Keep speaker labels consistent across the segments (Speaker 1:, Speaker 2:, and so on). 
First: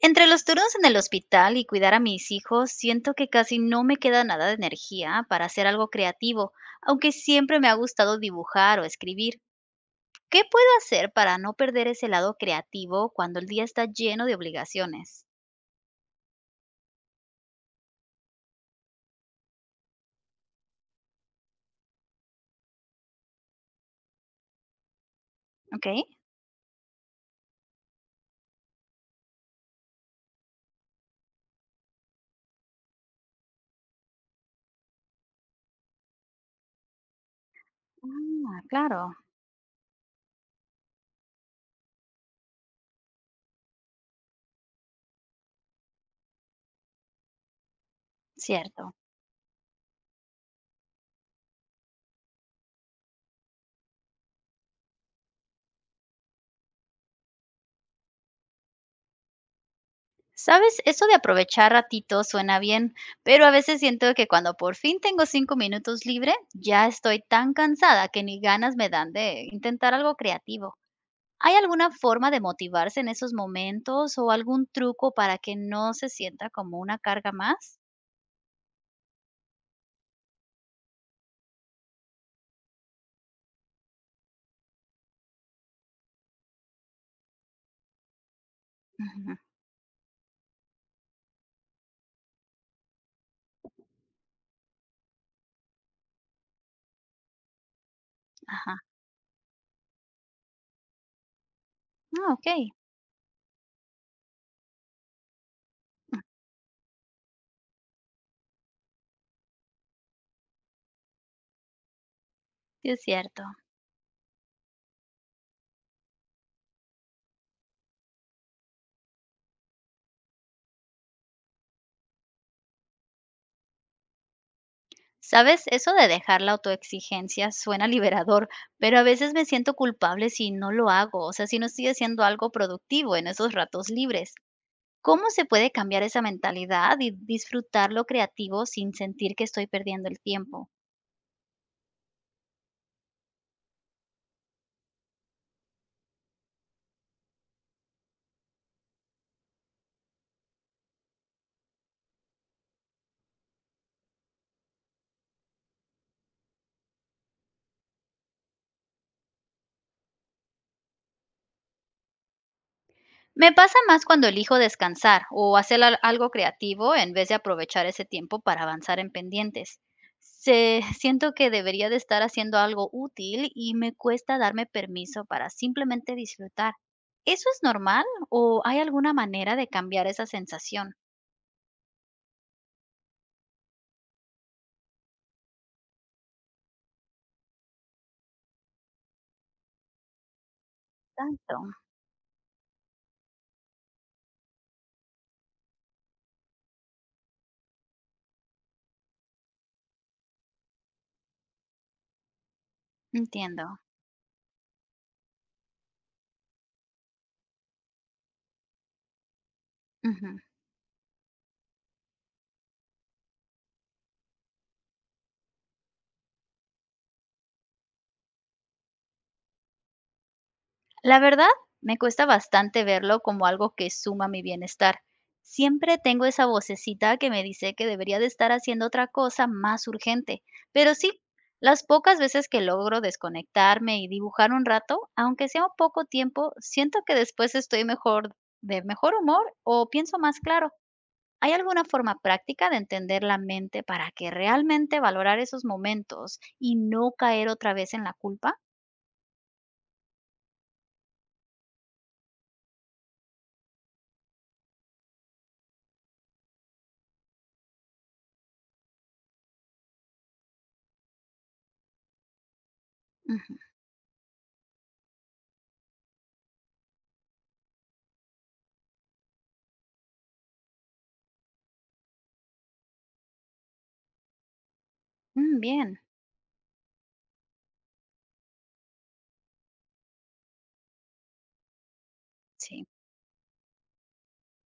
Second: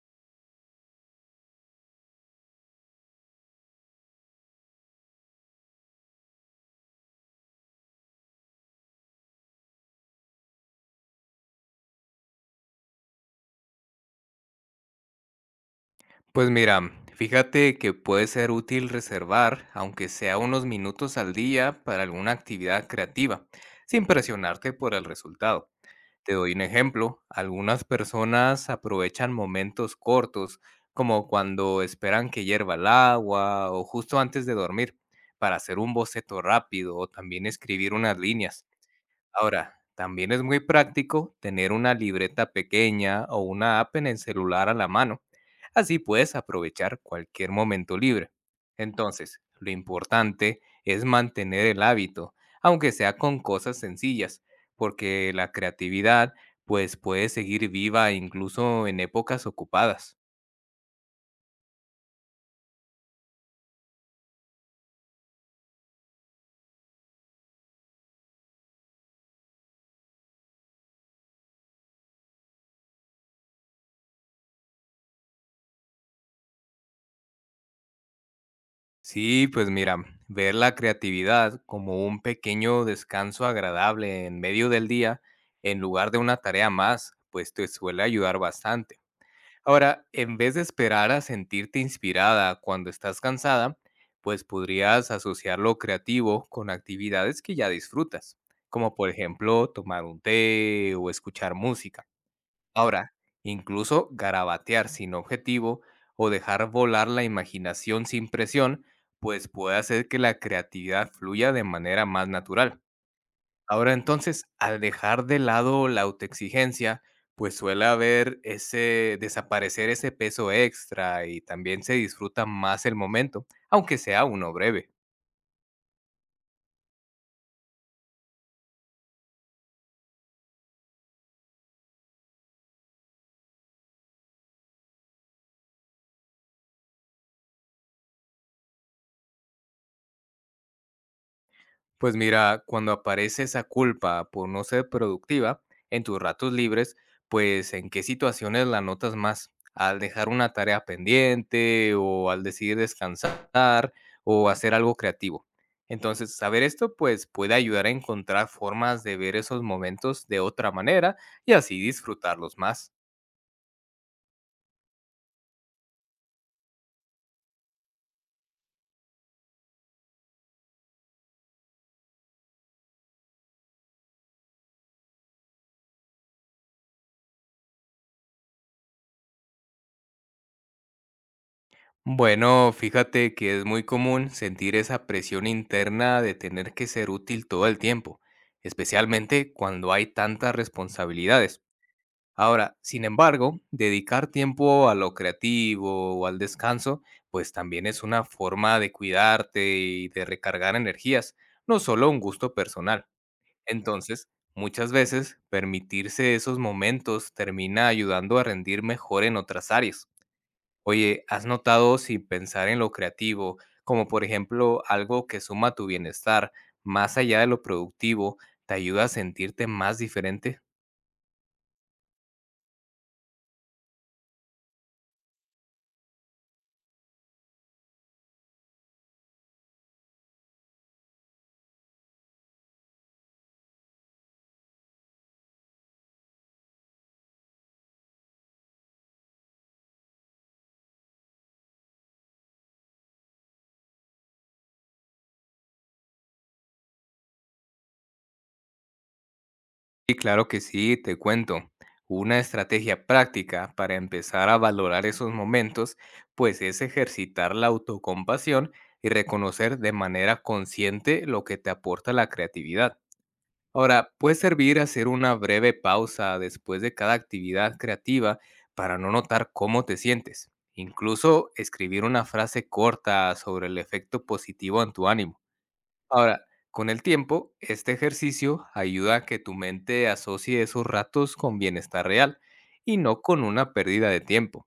Speaker 1: Entre los turnos en el hospital y cuidar a mis hijos, siento que casi no me queda nada de energía para hacer algo creativo, aunque siempre me ha gustado dibujar o escribir. ¿Qué puedo hacer para no perder ese lado creativo cuando el día está lleno de obligaciones?
Speaker 2: Pues mira, fíjate que puede ser útil reservar, aunque sea unos minutos al día, para alguna actividad creativa, sin presionarte por el resultado.
Speaker 1: ¿Ok?
Speaker 2: Te doy un ejemplo, algunas personas aprovechan momentos cortos, como cuando esperan que hierva el agua o justo antes de dormir, para hacer un boceto rápido o también escribir unas
Speaker 1: Ah,
Speaker 2: líneas.
Speaker 1: claro,
Speaker 2: Ahora, también es muy práctico tener una libreta pequeña o una app en el celular a la mano. Así puedes aprovechar cualquier momento libre.
Speaker 1: cierto.
Speaker 2: Entonces, lo importante es mantener el hábito, aunque sea con cosas sencillas, porque la creatividad pues puede seguir viva incluso en épocas ocupadas.
Speaker 1: Sabes, eso de aprovechar ratito suena bien, pero a veces siento que cuando por fin tengo 5 minutos libre, ya estoy tan cansada que ni ganas me dan de intentar algo creativo. ¿Hay alguna forma de motivarse en esos momentos o algún truco para que no se sienta como una carga más?
Speaker 2: Sí, pues mira, ver la creatividad como un pequeño descanso agradable en medio del día, en lugar de una tarea más, pues te suele ayudar bastante.
Speaker 1: Ujú.
Speaker 2: Ahora, en vez de esperar a sentirte inspirada cuando estás cansada, pues podrías asociar lo creativo con actividades que ya disfrutas,
Speaker 1: Ajá.
Speaker 2: como por ejemplo tomar un té o escuchar música.
Speaker 1: Ah, ok.
Speaker 2: Ahora, incluso garabatear sin objetivo
Speaker 1: Mm,
Speaker 2: o dejar volar la imaginación sin presión, pues puede hacer que la creatividad fluya de manera más natural.
Speaker 1: sí es cierto.
Speaker 2: Ahora entonces, al dejar de lado la autoexigencia, pues suele haber ese desaparecer ese peso extra y también se disfruta más el momento, aunque sea uno breve.
Speaker 1: Sabes, eso de dejar la autoexigencia suena liberador, pero a veces me siento culpable si no lo hago, o sea, si no estoy haciendo algo productivo en esos ratos libres. ¿Cómo se puede cambiar esa mentalidad y disfrutar lo creativo sin sentir que estoy perdiendo el tiempo?
Speaker 2: Pues mira, cuando aparece esa culpa por no ser productiva en tus ratos libres, pues ¿en qué situaciones la notas más? ¿Al dejar una tarea pendiente o al decidir descansar o hacer algo creativo? Entonces, saber esto pues puede ayudar a encontrar formas de ver esos momentos de otra manera y así disfrutarlos más.
Speaker 1: Me pasa más cuando elijo descansar o hacer algo creativo en vez de aprovechar ese tiempo para avanzar en pendientes. Se, siento que debería de estar haciendo algo útil y me cuesta darme permiso para simplemente disfrutar. ¿Eso es normal o hay alguna manera de cambiar esa sensación?
Speaker 2: Bueno, fíjate que es muy común sentir esa presión interna de tener que ser útil todo el tiempo, especialmente cuando hay tantas
Speaker 1: Tanto,
Speaker 2: responsabilidades. Ahora, sin embargo, dedicar tiempo a lo creativo o al descanso, pues también es una forma de cuidarte y de recargar energías, no solo un gusto personal.
Speaker 1: entiendo.
Speaker 2: Entonces, muchas veces, permitirse esos momentos termina ayudando a rendir mejor en otras áreas.
Speaker 1: Ujú.
Speaker 2: Oye, ¿has notado si pensar en lo creativo, como por ejemplo algo que suma tu bienestar, más allá de lo productivo, te ayuda a sentirte más diferente?
Speaker 1: La verdad, me cuesta bastante verlo como algo que suma mi bienestar. Siempre tengo esa vocecita que me dice que debería de estar haciendo otra cosa más urgente. Pero sí, las pocas veces que logro desconectarme y dibujar un rato, aunque sea un poco tiempo, siento que después estoy mejor, de mejor humor o pienso más claro. ¿Hay alguna forma práctica de entender la mente para que realmente valorar esos momentos y no caer otra vez en la culpa?
Speaker 2: Y claro que sí, te cuento. Una estrategia práctica para empezar a valorar esos momentos, pues es ejercitar la autocompasión y reconocer de manera consciente lo que te aporta la creatividad.
Speaker 1: Ujú,
Speaker 2: Ahora, puede servir hacer una breve pausa después de cada actividad creativa para no notar cómo te sientes. Incluso escribir una frase corta sobre el efecto positivo en tu ánimo.
Speaker 1: mm, bien,
Speaker 2: Ahora, con el tiempo, este ejercicio ayuda a que tu mente asocie esos ratos con bienestar real
Speaker 1: sí.
Speaker 2: y no con una pérdida de tiempo.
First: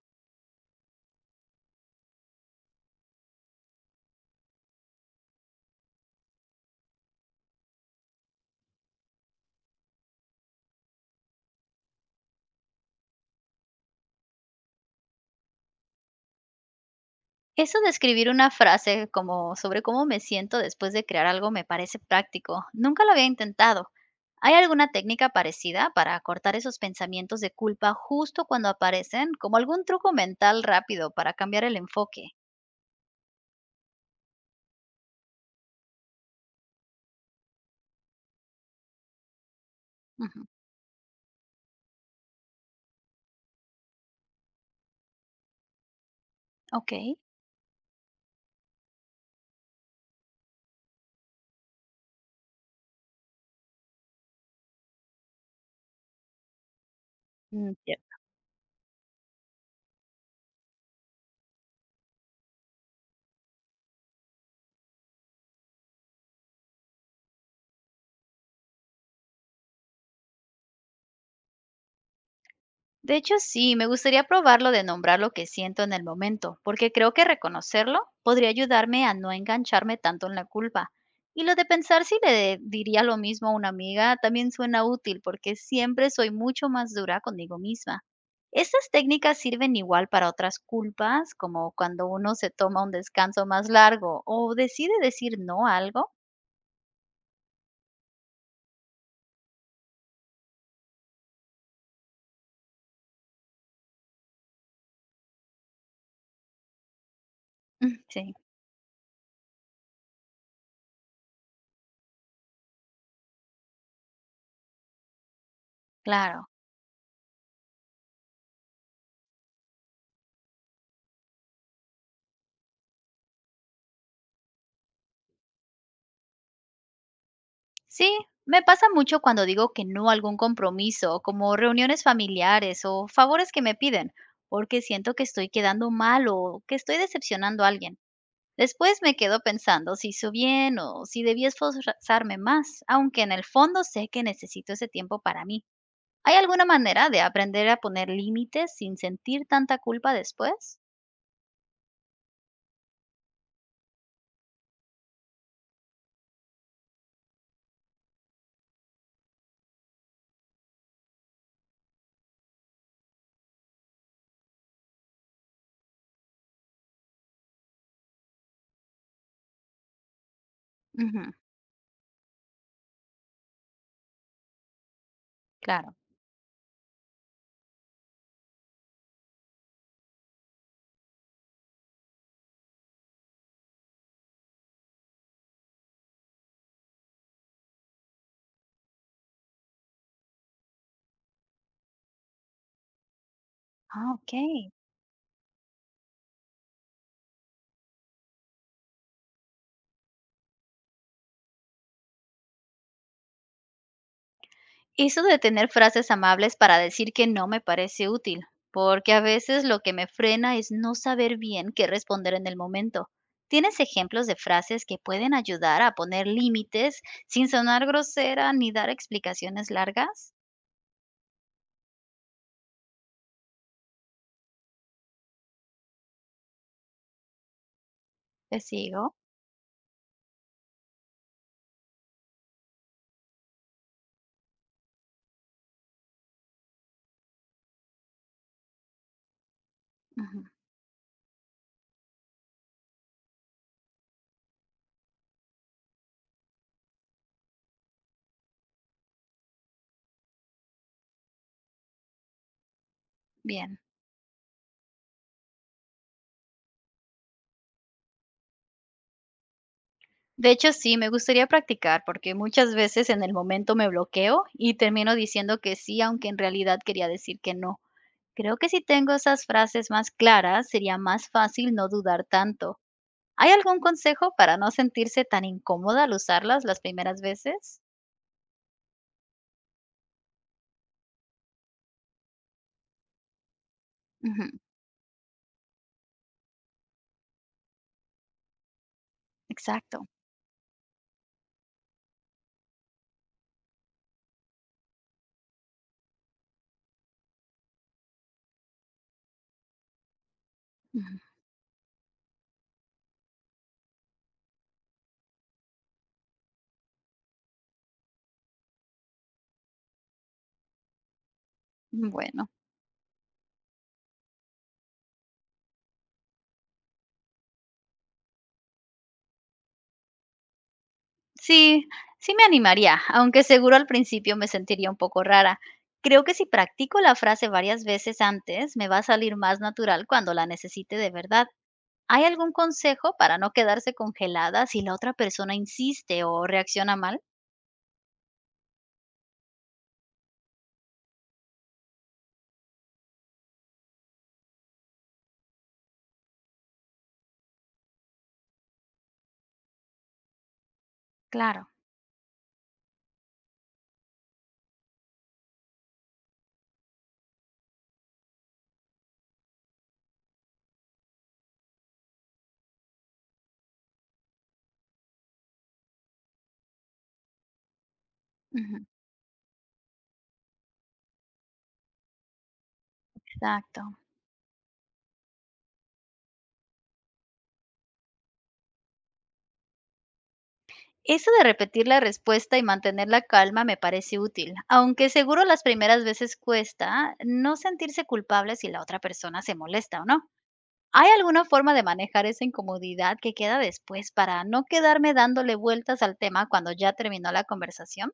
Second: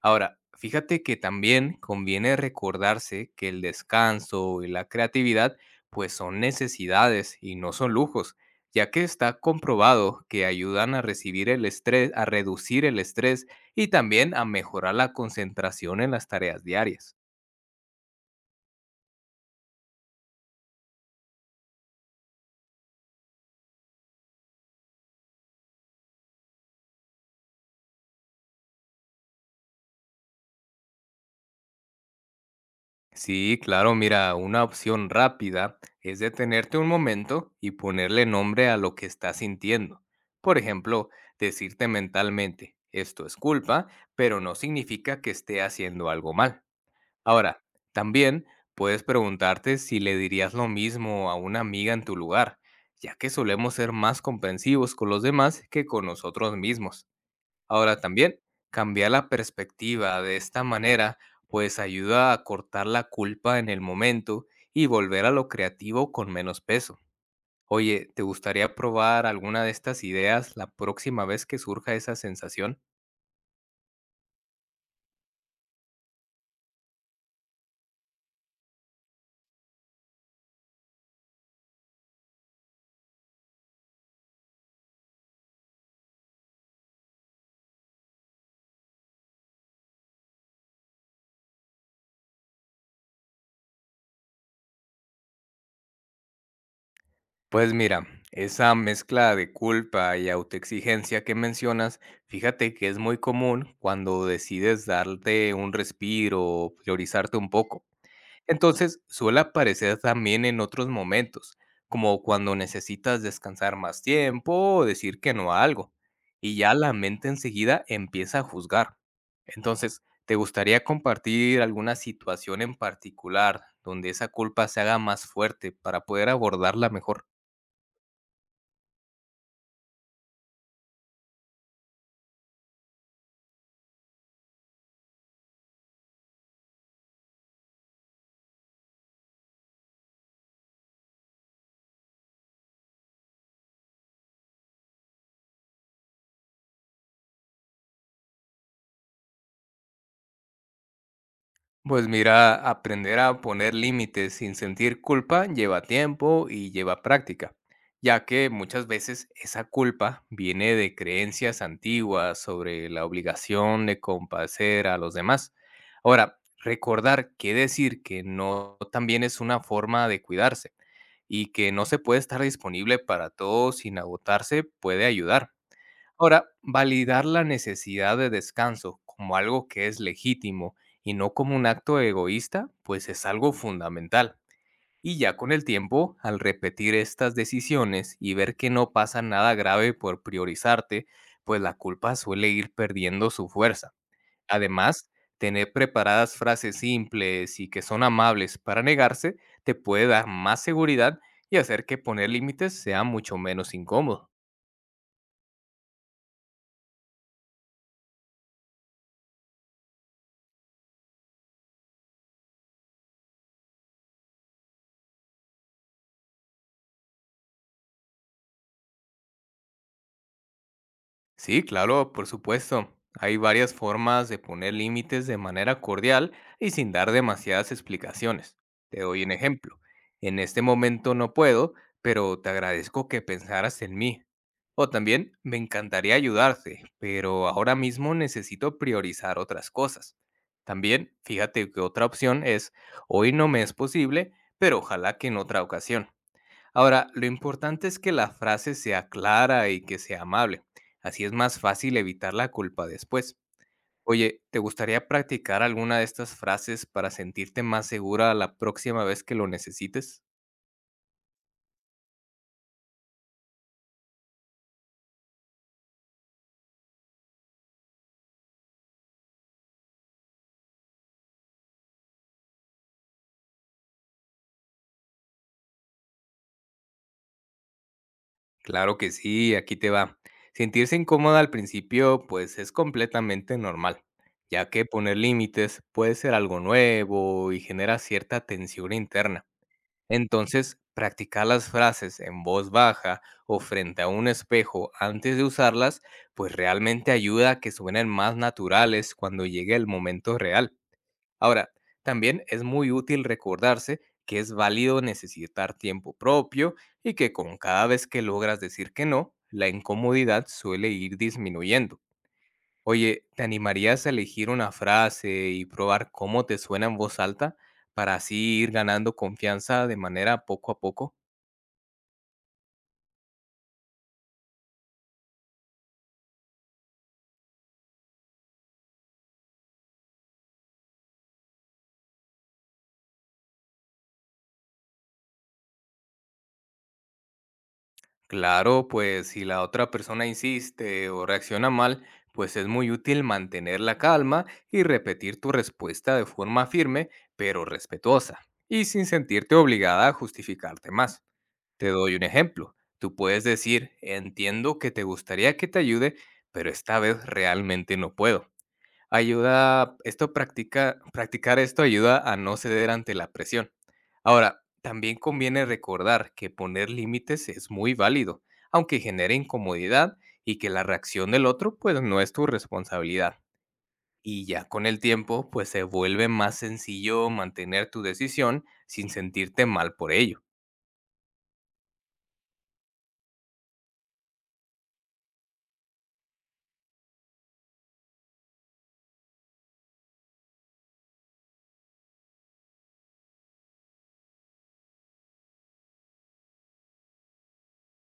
Speaker 2: Ahora, fíjate que también conviene recordarse que el descanso y la creatividad pues son necesidades y no son lujos, ya que está comprobado que ayudan a recibir el estrés, a reducir el estrés y también a mejorar la concentración en las tareas diarias.
Speaker 1: Eso de escribir una frase como sobre cómo me siento después de crear algo me parece práctico. Nunca lo había intentado. ¿Hay alguna técnica parecida para cortar esos pensamientos de culpa justo cuando aparecen? Como algún truco mental rápido para cambiar el enfoque.
Speaker 2: Sí, claro, mira, una opción rápida es detenerte un momento y ponerle nombre a lo que estás sintiendo.
Speaker 1: Ujú,
Speaker 2: Por ejemplo, decirte mentalmente, esto es culpa, pero no significa que esté haciendo algo mal.
Speaker 1: ok,
Speaker 2: Ahora, también puedes preguntarte si le dirías lo mismo a una amiga en tu lugar, ya que solemos ser más comprensivos con los demás que con nosotros mismos.
Speaker 1: mm, ya.
Speaker 2: Ahora también, cambiar la perspectiva de esta manera pues ayuda a cortar la culpa en el momento y volver a lo creativo con menos peso. Oye, ¿te gustaría probar alguna de estas ideas la próxima vez que surja esa sensación?
Speaker 1: De hecho, sí, me gustaría probarlo de nombrar lo que siento en el momento, porque creo que reconocerlo podría ayudarme a no engancharme tanto en la culpa. Y lo de pensar si le diría lo mismo a una amiga también suena útil, porque siempre soy mucho más dura conmigo misma. Estas técnicas sirven igual para otras culpas, como cuando uno se toma un descanso más largo o decide decir no a algo.
Speaker 2: Pues mira, esa mezcla de culpa y autoexigencia que mencionas, fíjate que es muy común cuando decides darte un respiro o priorizarte un poco.
Speaker 1: Sí,
Speaker 2: Entonces, suele aparecer también en otros momentos, como cuando necesitas descansar más tiempo o decir que no a algo,
Speaker 1: claro.
Speaker 2: y ya la mente enseguida empieza a juzgar. Entonces, ¿te gustaría compartir alguna situación en particular donde esa culpa se haga más fuerte para poder abordarla mejor?
Speaker 1: Sí, me pasa mucho cuando digo que no a algún compromiso, como reuniones familiares o favores que me piden, porque siento que estoy quedando mal o que estoy decepcionando a alguien. Después me quedo pensando si hizo bien o si debí esforzarme más, aunque en el fondo sé que necesito ese tiempo para mí. ¿Hay alguna manera de aprender a poner límites sin sentir tanta culpa después?
Speaker 2: Pues mira, aprender a poner límites sin sentir culpa lleva tiempo y lleva práctica, ya que muchas veces esa culpa viene de creencias antiguas sobre la obligación de compadecer a los demás. Ahora, recordar que decir que no también es una forma de cuidarse
Speaker 1: Ujú,
Speaker 2: y que no se puede estar disponible para todos sin agotarse puede ayudar.
Speaker 1: claro.
Speaker 2: Ahora, validar la necesidad de descanso como algo que es legítimo y no como un acto egoísta, pues es algo fundamental. Y ya con el tiempo, al repetir estas decisiones y ver que no pasa nada grave por priorizarte, pues la culpa suele ir perdiendo su fuerza.
Speaker 1: Ah, ok.
Speaker 2: Además, tener preparadas frases simples y que son amables para negarse te puede dar más seguridad y hacer que poner límites sea mucho menos incómodo.
Speaker 1: Eso de tener frases amables para decir que no me parece útil, porque a veces lo que me frena es no saber bien qué responder en el momento. ¿Tienes ejemplos de frases que pueden ayudar a poner límites sin sonar grosera ni dar explicaciones largas?
Speaker 2: Sí, claro, por supuesto. Hay varias formas de poner límites de manera cordial y sin dar demasiadas explicaciones.
Speaker 1: Te
Speaker 2: Te
Speaker 1: sigo.
Speaker 2: doy un ejemplo. En este momento no puedo, pero te agradezco que pensaras en mí. O también, me encantaría ayudarte, pero ahora mismo necesito priorizar otras cosas.
Speaker 1: Ujú,
Speaker 2: También, fíjate que otra opción es, hoy no me es posible, pero ojalá que en otra ocasión. Ahora, lo importante es que la frase sea clara y que sea amable. Así es más fácil evitar la culpa después.
Speaker 1: bien.
Speaker 2: Oye, ¿te gustaría practicar alguna de estas frases para sentirte más segura la próxima vez que lo necesites?
Speaker 1: De hecho, sí, me gustaría practicar porque muchas veces en el momento me bloqueo y termino diciendo que sí, aunque en realidad quería decir que no. Creo que si tengo esas frases más claras, sería más fácil no dudar tanto. ¿Hay algún consejo para no sentirse tan incómoda al usarlas las primeras veces?
Speaker 2: Claro que sí, aquí te va. Sentirse incómoda al principio, pues es completamente normal,
Speaker 1: Ujú,
Speaker 2: ya que poner límites puede ser algo nuevo y genera cierta tensión interna.
Speaker 1: exacto.
Speaker 2: Entonces, practicar las frases en voz baja o frente a un espejo antes de usarlas, pues realmente ayuda a que suenen más naturales cuando llegue el momento real. Ahora, también es muy útil recordarse que es válido necesitar tiempo propio y que con cada vez que logras decir que no, la incomodidad suele ir disminuyendo.
Speaker 1: Ujú, bueno,
Speaker 2: Oye, ¿te animarías a elegir una frase y probar cómo te suena en voz alta para así ir ganando confianza de manera poco a poco?
Speaker 1: sí, sí me animaría, aunque seguro al principio me sentiría un poco rara. Creo que si practico la frase varias veces antes, me va a salir más natural cuando la necesite de verdad. ¿Hay algún consejo para no quedarse congelada si la otra persona insiste o reacciona mal?
Speaker 2: Claro, pues si la otra persona insiste o reacciona mal, pues es muy útil mantener la calma y repetir tu respuesta de forma firme, pero respetuosa, y sin sentirte obligada a justificarte más.
Speaker 1: Claro.
Speaker 2: Te doy un ejemplo. Tú puedes decir, entiendo que te gustaría que te ayude, pero esta vez realmente no puedo. Ayuda, esto practicar esto ayuda a no ceder ante la presión. Ahora, también conviene recordar que poner límites es muy válido,
Speaker 1: Ujú,
Speaker 2: aunque genere incomodidad y que la reacción del otro pues no es tu responsabilidad.
Speaker 1: exacto.
Speaker 2: Y ya con el tiempo pues se vuelve más sencillo mantener tu decisión sin sentirte mal por ello.
Speaker 1: Eso de repetir la respuesta y mantener la calma me parece útil, aunque seguro las primeras veces cuesta no sentirse culpable si la otra persona se molesta o no. ¿Hay alguna forma de manejar esa incomodidad que queda después para no quedarme dándole vueltas al tema cuando ya terminó la conversación?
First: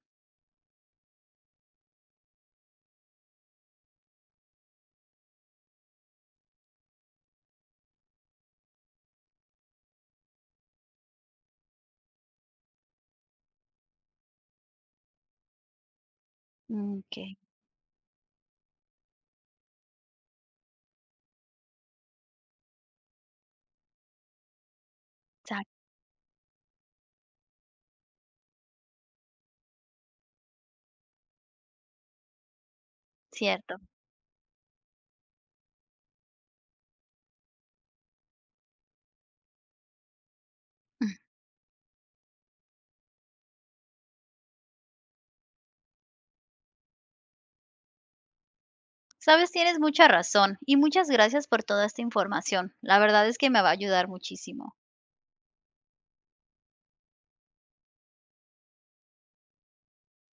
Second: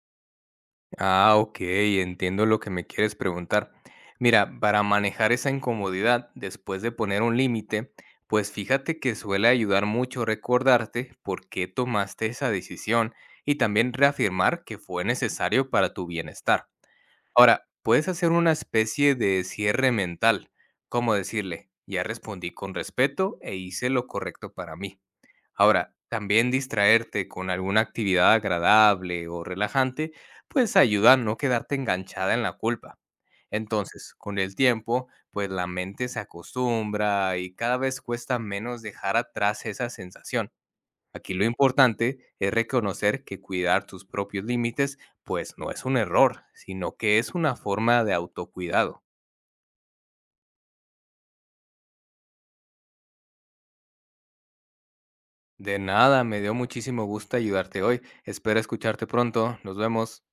Speaker 2: Ah, ok, entiendo lo que me quieres preguntar. Mira, para manejar esa incomodidad después de poner un límite, pues fíjate que suele ayudar mucho recordarte por qué tomaste esa decisión y también reafirmar que fue necesario para tu bienestar.
Speaker 1: Mm, ok,
Speaker 2: Ahora, puedes hacer una especie de cierre mental, como decirle, ya respondí con respeto e hice lo correcto para mí.
Speaker 1: exacto,
Speaker 2: Ahora, también distraerte con alguna actividad agradable o relajante, pues ayuda a no quedarte enganchada en la culpa.
Speaker 1: cierto.
Speaker 2: Entonces, con el tiempo, pues la mente se acostumbra y cada vez cuesta menos dejar atrás esa sensación. Aquí lo importante es reconocer que cuidar tus propios límites, pues no es un error, sino que es una forma de autocuidado.
Speaker 1: Sabes, tienes mucha razón y muchas gracias por toda esta información. La verdad es que me va a ayudar muchísimo.
Speaker 2: De nada, me dio muchísimo gusto ayudarte hoy. Espero escucharte pronto. Nos vemos.